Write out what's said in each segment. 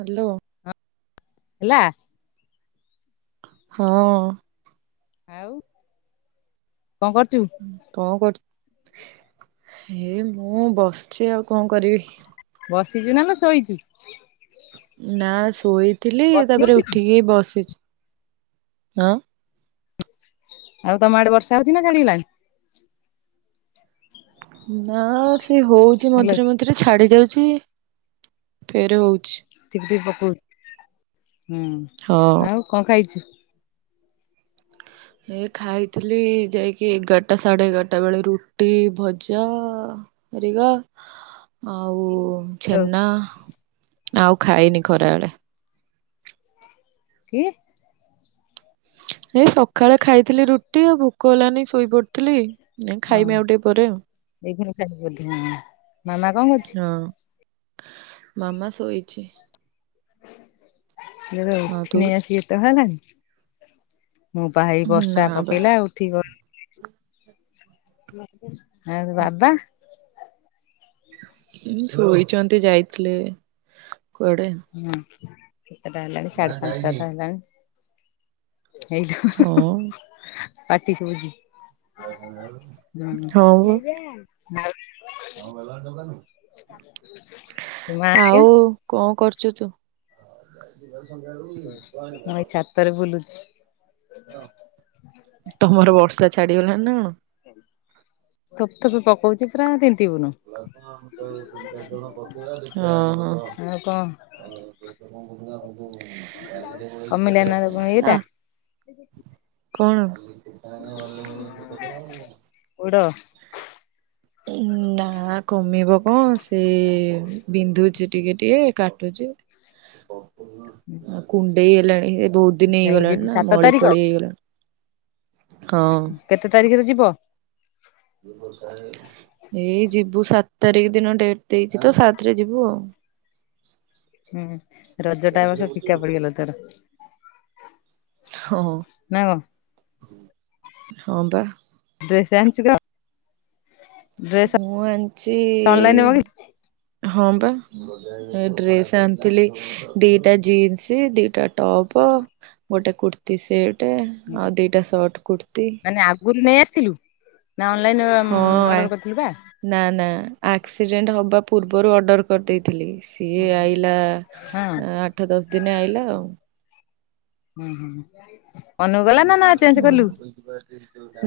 Hello. ହେଲା। ହଁ। ଆଉ କଣ କରୁଚୁ? କଣ କରୁ ଏ ମୁଁ ବସିଚି ଆଉ କଣ କରିବି। ବସିଚୁ ନାଲୋ ଶୋଇଚୁ? ନା ଶୋଇଥିଲି ବସି ତାପରେ ହଉଛି ନା ଉଠିକି ବସିଚି। ହଁ। ଆଉ ତମ ଆଡେ ବର୍ଷା ହଉଚି ନା ଛାଡିଗଲାଣି? ନାଁ ସେ ହଉଚି ହାଲୋ ମଝିରେ ମଝିରେ ଛାଡି ଯାଉଚି ଫେରେ ହଉଚି। ଟିକେ ଟିକେ ପକଉ ହଁ ହୁଁ ଆଉ କଣ ଖାଇଚୁ? ଏ ଖାଇଥିଲି ଯାଇକି ଏଗାରଟା ସାଢେ ଏଗାରଟା ବେଳେ ରୁଟି ଭଜା ଏ ରିଗା ଆଉ ଛେନା ଆଉ ଖାଇନି ଖରା ବେଳେ। କି। ଏଇ ସକାଳେ ଖାଇଥିଲି ରୁଟି ଆଉ ଭୋକ ହେଲାନି ଶୋଇପଡଥିଲି ଏ ଖାଇମି ଆଉ ଟିକେ ପରେ ଆଉ ଏଇ ଖୁଣି [unintelligible] ମାମା କଣ କରୁଚି। ହଁ ମାମା ଶୋଇଚି। ଏବେ ହଁ ତୁ ଉଠିନି ଆସି ଏତଳ ହେଲାନି ମୁଁ ପା ହୋଇ ନା ବର୍ଷା ବା ପକେଇଲା ଉଠି [unintelligible] ଆଉ ବାବା? ଶୋଇଚନ୍ତି ଯାଇଥିଲେ କୁଆଡେ। ହୁଁ ଏଟା ହେଲାଣି ସାଢେ ପାଞ୍ଚଟା ତ ହେଲାଣି। ହେଇଟା ହୁଁ ହଁ ହୁଁ ପାଟି ଶୁଭୁଚି। ହଁ [unintelligible] ବା ହେଇଯା। ଆଉ [unintelligible] ତୋ ମା ହେରିକା? ଆଉ କଣ କରୁଛୁ ତୁ। ମୁଁ ଏଇ ଛାତରେ [unintelligible] ବୁଲୁଛି ହଁ ତମର ବର୍ଷା ଛାଡ଼ିଗଲାଣି ନା କଣ? ଥୋପେ ଥୋପେ ପକଉଚି ପୁରା ତିିନ୍ତିବୁନୁ। [unintelligible] ହଁ ଆଉ କଣ ହଁ। କମିଲା ନା ଇଏଟା [unintelligible] କଣ। ପୋଡ ଏଇ ନାଁ। ନାଁ କମିବ କଣ ସେ ବିନ୍ଧୁଛି ଟିକେ ଟିକେ କାଟୁଚି। କ [unintelligible] [unintelligible] କୁଣ୍ଡେଇ ହେଲାଣି ଏ ବହୁତ୍ ଦିନି ଯାଇକି ହେଇଗଲାଣି ଯିବୁ ନା ସାତ ମଳି ତାରିଖ ଫଳି ହେଇଗଲାଣି। ହଁ। କେତେ ତାରିଖ୍ ରେ ଯିବ? [inaudible] ଏଇ ଯିବୁ ସାତ୍ ତାରିଖ ଦିନ ଡେଟ୍ ଦେଇଚି ତ ସାତ୍ ରେ ଯିବୁ ଆଉ। ହୁଁ ରଜ ଟା ଏ ବର୍ଷ ଫିକା ପଡିଗଲା ତର। ହଁ -ହଁ -ବା। ଡ୍ରେସ ଆଣିଚୁ ଲ। ମୁଁ ଆଣିଚି ଅନଲାଇନ ମଗେଇ ହଁ ବା ଡ୍ରେସେ ଆଣିଥିଲି ଦିଟା ଜିନ୍ସ ଦିଟା ଟପ୍ ଗୋଟେ କୁର୍ତ୍ତିୀ ସେଟେ ଆଉ ଦିଟା ସର୍ଟ କୁର୍ତ୍ତି। [unintelligible] ନା ଅନଲାଇନ୍ ଅର୍ଡ଼ର ହଁ ଆ କରିଥିଲୁ ବା? ନା ନା ଆକ୍ସିଡେଣ୍ଟ୍ ହବା ପୂର୍ବରୁ ଅର୍ଡର କରିଦେଇଥିଲି। ସିଏ ହଁ। ଆଇଲା ଆଠ ଦଶ୍ ଦିନେ ଆଇଲା ଆଉ। ହୁଁ -ହୁଁ ମନୁକୁ ନା -ନା ଚେଞ୍ଜ କଲୁ?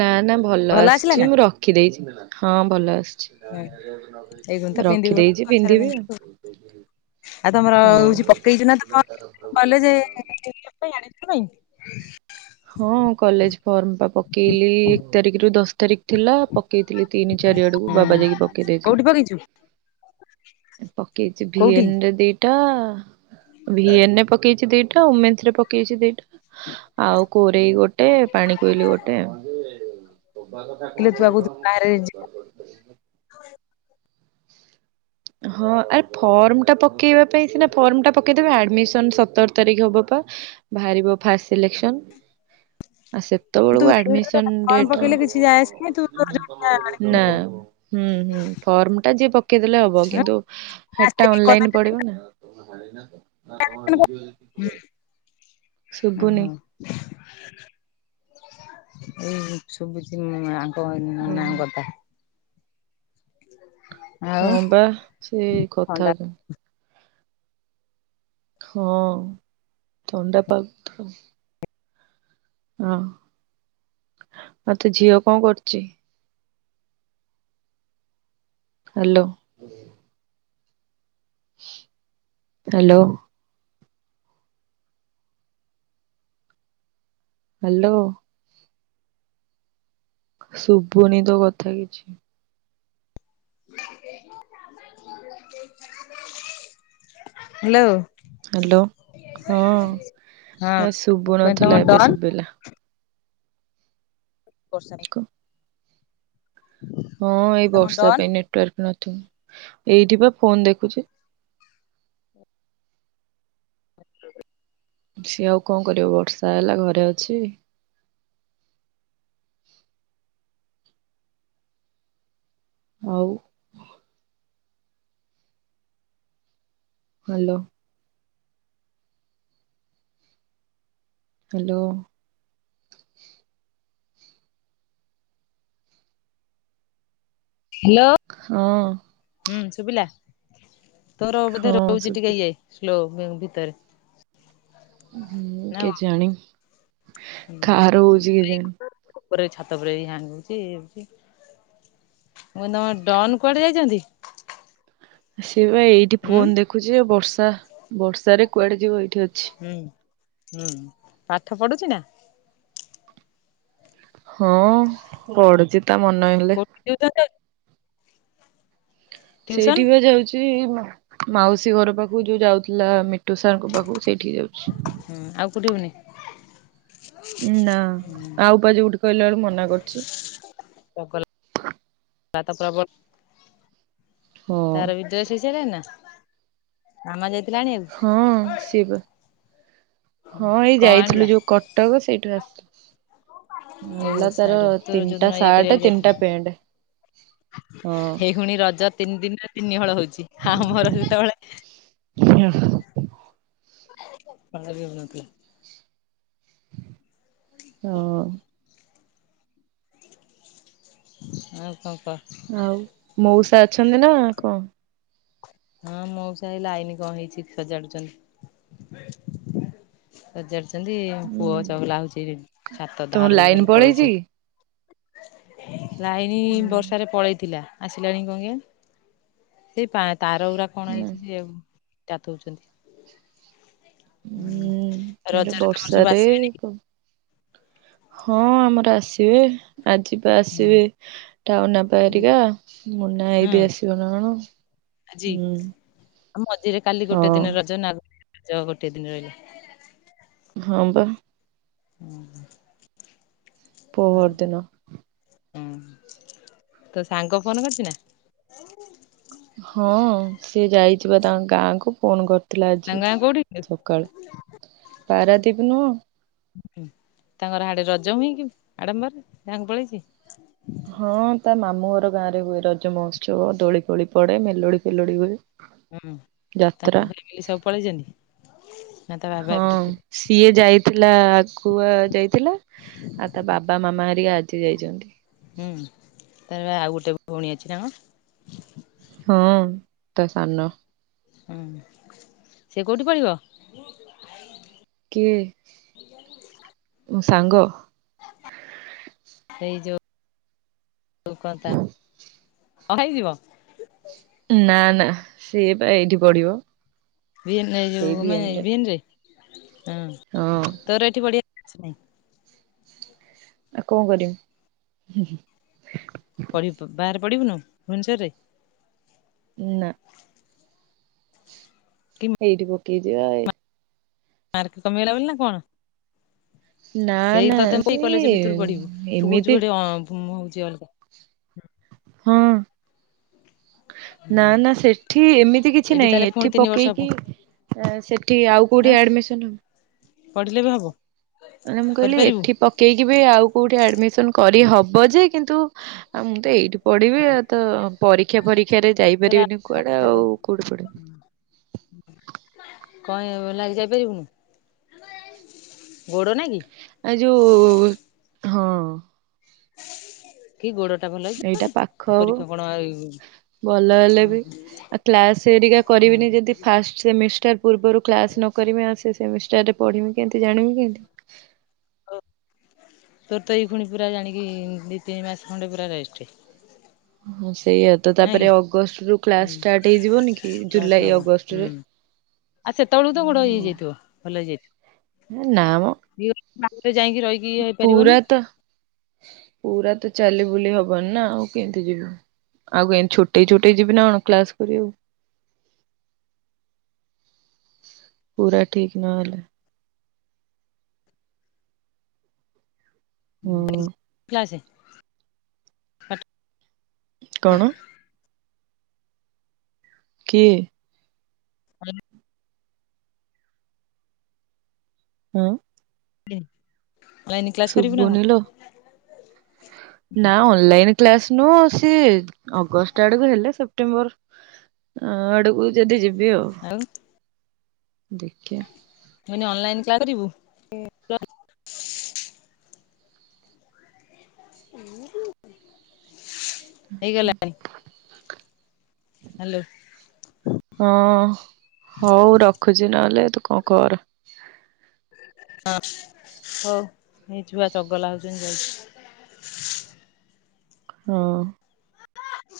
ନା ନା ଭଲ ଆସିଲା ଆସିଚି ନା? ମୁଁ ରଖିଦେଇଚି ହଁ ଭଲ ଆସୁଚି। ହଁ ଏଇଗୁଣ ତ ପିନ୍ଧିବୁ ରଖିଦେଇଚି ପଛରେ ପିନ୍ଧିବି ଆଉ। ପିନ୍ଧିବୁ ଆଉ ତମର ହଉଚି ପକେଇଚି ନା ତ କଣ [unintelligible] ଆଡ଼ମିଶନ୍ ପାଇଁ? ହଁ କଲେଜ୍ ଫର୍ମ୍ ପା ପକେଇଲି ଏକ୍ ତାରିଖରୁ ଦଶ୍ ତାରିଖ ଥିଲା ପକେଇ ଥିଲି ତିନି ଚାରି ଆଡକୁ ବାବା ଯାଇକି ପକେଇ ଦେଇଥିଲେ। କଉଠି ପକେଇଚୁ? ପକେଇଚି ଭି କୋଉଠି? ଏନ୍ ରେ ଦି ଦିଇଟା ଭି ଏନ୍ ରେ ପକେଇଚି ଦିଇଟା ଆଉ ଓମେନସ୍ ରେ ପକେଇଚି ଦିଇ ଟା ଆଉ କୋରେଇ ଗୋଟେ ପାଣି କୋଇଲି ଗୋଟେ ଆଉ। ବୋବା କରିଦେଲେ। [unintelligible] ହଁ ଆରେ ଫର୍ମ୍ ଟା ପକେଇବା ପାଇଁ ସିନା ଫର୍ମ୍ ଟା ପକେଇ ଦେବେ ଆଡମିଶନ୍ ସତର୍ ତାରିଖ୍ ହବ ପା। ବାହାରିବ ଫାର୍ଷ୍ଟ ସିଲେସ୍କସନ୍। ଆଉ ସେତେବେଳ ତୁ କୁ ଆଡମିଶନ୍ ଫର୍ମ ଡେଟ୍ [inaudible] ନା। ପକେଇଲେ କିଛି ଯାଏ ଆସେ ନାହିଁ ତୁ ହୁଁ -ହୁଁ ଫର୍ମ ଟା ଯିଏ ପକେଇ ଦେଲେ ହବ। କିନ୍ତୁ ହେଟା ଓହୋ ଅନଲାଇନ୍ ପଡ଼ିବ ନା। ଶୁଭୁନି [unintelligible] ହଁ [unintelligible] ଆଉ ହଁ ବା ସେ କଥା ଥଣ୍ଡା ତ। ହଁ ଥଣ୍ଡା [unintelligible] ହଁ- ଆଉ ତ ଝିଅ କଣ କରୁଚି? ହାଲୋ। ହାଲୋ। ହାଲୋ। ଶୁବୁନି ତୋ କଥା କିଛି। [unintelligible] ହାଲୋ। ହ୍ୟାଲୋ। ହଁ ଏ ହଁ- ଶୁଭୁ କାଇଁ ନଥିଲା ତମ ଏବେ ଡନ୍। ଶୁଭିଲା। [unintelligible] କ- ହଁ ଏଇ କହିଲି ତମ ବର୍ଷା ଡନ୍ ପାଇଁ ନେଟୱାର୍କ ନଥିବ। ଏଇଠି ବା ଫୋନ୍ ଦେଖୁଚି। ସିଏ ଆଉ କଣ କରିବ ବର୍ଷା ହେଲା ଘରେ ଅଛି। ହଉ। ହାଲୋ। ହାଲୋ। ହେଲୋ। ହଁ। ହୁଁ ଶୁଭିଲା ତୋର ବୋଧେ ହଁ ରହୁଚି ଟିକେ ଶୁଭି ୟେ ସ୍ଲୋ ହୁଁ ଭିତରେ। ହୁଁ ନା କେଜାଣି କାହାର ହଉଚି କେଜାଣି। କଣ ଉପରେ ଛାତ ଉପରେ [unintelligible] ମୁଁ ନ ଡନ୍ କୁଆଡେ ଯାଇଚନ୍ତି? ସେ ବା ଏଇଠି ହୁଁ ଫୋନ୍ ଦେଖୁଚି ଯେ ବର୍ଷା ବର୍ଷାରେ କୁଆଡେ ଯିବ ଏଇଠି ଅଛି। ହୁଁ ହୁଁ ପାଠ ପଡ଼ୁଚି ନା? ହଁ ପଡ଼ୁଚି ତା ମନ ହେଲେ। [unintelligible] ଟିଉସନ ସେଇଟି ବା ଯାଉଚି ମା ମାଉସି ଘର ପାଖକୁ ଯୁ ଯାଉଥିଲା। ତୁଷାରଙ୍କ ପାଖକୁ ସେଇଠି କି ଯାଉଛି। ହୁଁ ଆଉ କୋଉଟେ ହେଉନି? ନା ଆଉଁ ପା ଯଉଥି କହିଲା ବେଳେ କୁ ମନା କରୁଛି। ଚଗଲା [unintelligible] ତାର [unintelligible] ନା ହଁ। କାମ ଯାଇ ଥିଲା ଆଣିବାକୁ। ହଁ ସେ ବା। ହିଁ ଏଇ କଣ ଆଣିଲା? ଯାଇଥିଲୁ ଯୋଉ କଟକ ସେଇଟିରୁ ଆସି। ଓହୋ ନେଲା ତାର ସାଡୁ ତୋର ଯୋଉଦିନ ତିନ୍ଟା ଇଏ ସାଟେ କରିବାକୁ ଯାଇଥିଲ ତିନ୍ଟା ପେଣ୍ଟ। ହଁ। ଏଇ ପୁଣି ରଜ ତିନି ଦିନିରେ ତିନି ହଳ ହଉଚି। ହଁ ହଁ ମୋର ହଁ। [unintelligible] [unintelligible] ହୁଁ! ଆଉ କଁ କ? ଆଉ ମଉସା ଅଛନ୍ତି ନା କଁ? ହଁ ମଉସା ଏ ଲାଇନ୍ କଁ ହେଇଚି ସଜାଡୁଚନ୍ତି। ସଜାଡୁଚନ୍ତି। ପୁଅ ଚଗଲା ହଉଚି ଛାତ ତମର ଧାରୁ ଲାଇନ ଖାଲି ପଳେଇଛି ପଳଉଚି। କି? ଲାଇନନି ବର୍ଷାରେ ପଳେଇଥିଲା। ଆସିଲାଣି କଁ କେଇଆନି। ସେଇ ପା ତାର ଗୁଡା କଣ ନା ହେଇଛି ସେଆକୁ [unintelligible] ହୁଁ ଏଆଡେ ରଜରେ ତମର ସବୁ ବର୍ଷାରେ। ଆସିବେନି? ହଁ ଆମର ଆସିବେ। ଆଜି ପା ହୁଁ। ଆସିବେ। ଟାଉନ୍ ବାପା ଆଜି ହେରିକା। ମୁନା ଭାଇ ହୁଁ ବି ଆସିବ ନା କଣ। ଆଜି ହୁଁ ମଝିରେ କାଲି ହଁ ଗୋଟେ ଦିନ ର ଜ [unintelligible] ରଜ ଆଉ ଗୋଟେ ଦିନ୍ ରହିଲା। ହଁ ବା। [unintelligible] ହଁ ପହର ଦିନ ହୁଁ! ତୋ ସାଙ୍ଗ ଫୋନ୍ କରୁଚି ନା? ହଁ! ସିଏ ଯାଇଚି ପା ତାଙ୍କ୍ ଗାଁକୁ। ଫୋନ୍ କରିଥିଲା ତାଙ୍କ ଆଜି ଗାଁ କୋଉଠି କି? ସକାଳେ। ପାରାଦିପ୍ ନୁହଁ? ତାଙ୍କର ହାଡେ ରଜ ହୁଏ କି? ଆଡମ୍ବରରେ ଗାଁକୁ ପଳେଇଚି। ହଁ ତା ମାମୁଁ ଘର ଗାଁ ରେ ହୁଏ ରଜ ମହୋତ୍ସବ ଦୋଳି ଫୋଳି ପଡେ ମେଲୋଡି ଫେଲୋଡି ହୁଏ। ହୁଁ ଯାତ୍ରା ତାଙ୍କ ଫ୍ୟାମିଲି ସବୁ ପଳେଇଚନ୍ତି? ହଁ ସିଏ ଯାଇଥିଲା କୁଆ ଯାଇ ଥିଲା ଆଉ ତା ବାବା ମାମା ହେରିକା ଆଜି ଯାଇଛନ୍ତି। ହୁଁ ତାର ବା ଆଉ ଗୋଟେ ଭଉଣୀ ଅଛି ନା କଂ। ହଁ ତା ସାନ ହୁଁ ସେ କୋଉଠି ପରିବ? [unintelligible] କିଏ ମୋ ସାଙ୍ଗ? ସେଇ ଯୋ କଁ ତା ହଁ ହେଇଯିବ। ନା ନା ସିଏ ପା ଏଇଠି ପଢିବ। ଭିଏନ୍ ରେ ଯୋ ସେଇ ଭିଏନରେ [unintelligible] ଭିଏନ୍ ରେ ହଁ ତୋର ଏଠି ବଢିଆ ଛି ନାଇଁ। ଆଉ କଣ କରିବି। ପଢିପୁ ବାହାରେ ପଢିବୁନୁ ଭୁନ୍ଶ୍ୱରରେ। ନା। କି ଏଇଠି ପକେଇ ଦିଅ ଏ। ମାର୍କ କମିଗଲା ବୋଲି ନା କଣ? ନା ନା ସେଇ ତତେ ମୁଁ ଏଇ ସେ କଲେଜ ଭିତରୁ ପଢିବୁ ଥୁ ଏମିତି କହୁଛୁ ଏଠି ଅଁ‌‌‍ [unintelligible] ହଉଛି ଅଲଗା। ହଁ। ନା ନା ସେଠି ଏମିତି କିଛି ନାଇଁ, ତାହେଲେ ପୁଣି ଏଠି ତିନି ବର୍ଷ ପକେଇକି ଆ ସେଠି ଆଉ କୋଉଠି ଆଁ ଆଡମିସନ୍ ହବ। ପଢିଲେ ବି ହବ। ମାନେ ମୁଁ କହିଲି କରିପାରିବୁ ଏଠି ପ କେଇକିବେ ଆଉ କଉଠି ଆଡମିସନ୍ କରିହବ ଯେ, କିନ୍ତୁ ମୁଁ ତ ଏଇଠି ପଡିବି ଆଉ ତ ପରୀକ୍ଷା ଫରୀକ୍ଷାରେ ତୋର ଯାଇପାରିବିନି କୁଆଡେ ଆଉ କୋଠି ପଢିବି। କଁ ଏ ଲାଗି ଯାଇପାରିବୁନୁ, ଗୋଡ ନାଇଗି? ଆ ଯୋ ହଁ। କି ଗୋଡଟା ଭଲ ହେଇ ଏଇଟା [unintelligible] ପାଖ ମାନେ ହବ ପରୀକ୍ଷା କଣ ଭଲ ହେଲେ ବି ଆଉ କ୍ଲାସ ଏରିକା କରିବିନି ଯଦି ଫାଷ୍ଟ ସେମିଷ୍ଟାର୍ ପୂର୍ବରୁ କ୍ଲାସ୍ ନ କରମି ଆଉ ସେ ସେମିଷ୍ଟାର୍ ରେ ପଢିମି କେମ୍ତି ଜାଣିମି କେମ୍ତି। ତୋର ତ ଏଇ ପୁଣି ପୁରା ଜାଣିକି ଦି ତିନି ମାସ ଖଣ୍ଡେ ପୁରା ରେଷ୍ଟେ। ହୁଁ ସେଇୟା ତ ତାପରେ କି ଅଗଷ୍ଟରୁ କ୍ଲାସ୍ ଷ୍ଟାର୍ଟ ହେଇଯିବନି କି ଜୁଲାଇ ଅଗଷ୍ଟରେ। ଆ ସେତେବେଳକୁ ତୋ ଗୋଡ଼ ହେଇଯାଇଥିବ ଭଲ ହେଇଯାଇଥିବ। ହେ ନାଆ ମ। [unintelligible] ଯାଇଁକି ରହି ପୁରା ତ ପୁରା ତ ଚାଲିବୁଲି ହବନି ନା ଆଉ କେମ୍ତି ଯିବୁ। ଆଉ କେମ୍ ଛୋଟେଇ ଛୋଟେଇ ଯିବି ଅଣ କ୍ଲାସ୍ କରିଆଉ। ପୁରା ଠିକ୍ ନହେଲେ ହୁଁ। [unintelligible] କ୍ଲାସେ ପା [unintelligible] କଣ ଠ କିଏ? [unintelligible] ହୁଁ। ପ୍ଲେ ଶୁବୁନିଲୋ। ନା ଅନଲାଇନ୍ କ୍ଲାସ ନୁହଁ ସିଏ ଅଗଷ୍ଟ ଆଡ଼କୁ ହେଲେ ସେପ୍ଟେମ୍ବର ହଁ ଆଡ଼କୁ ଯଦି ଯିବି ଆଉ। ଆଉ। ଦେଖିଆ। ମୁଁ କହିନି ଅନଲାଇନ୍ କ୍ଲାସ କରିବୁ? [unintelligible] ହେଇଗଲାଣି ହ୍ୟାଲୋ। ହଁ ହଉ ରଖୁଛି ନହେଲେ ତୁ କଣ କର। ହଁ ହଉ ଏଇ ଛୁଆ ଚଗଲା ହଉଚନ୍ତି ଯାଉଚି। ହଁ।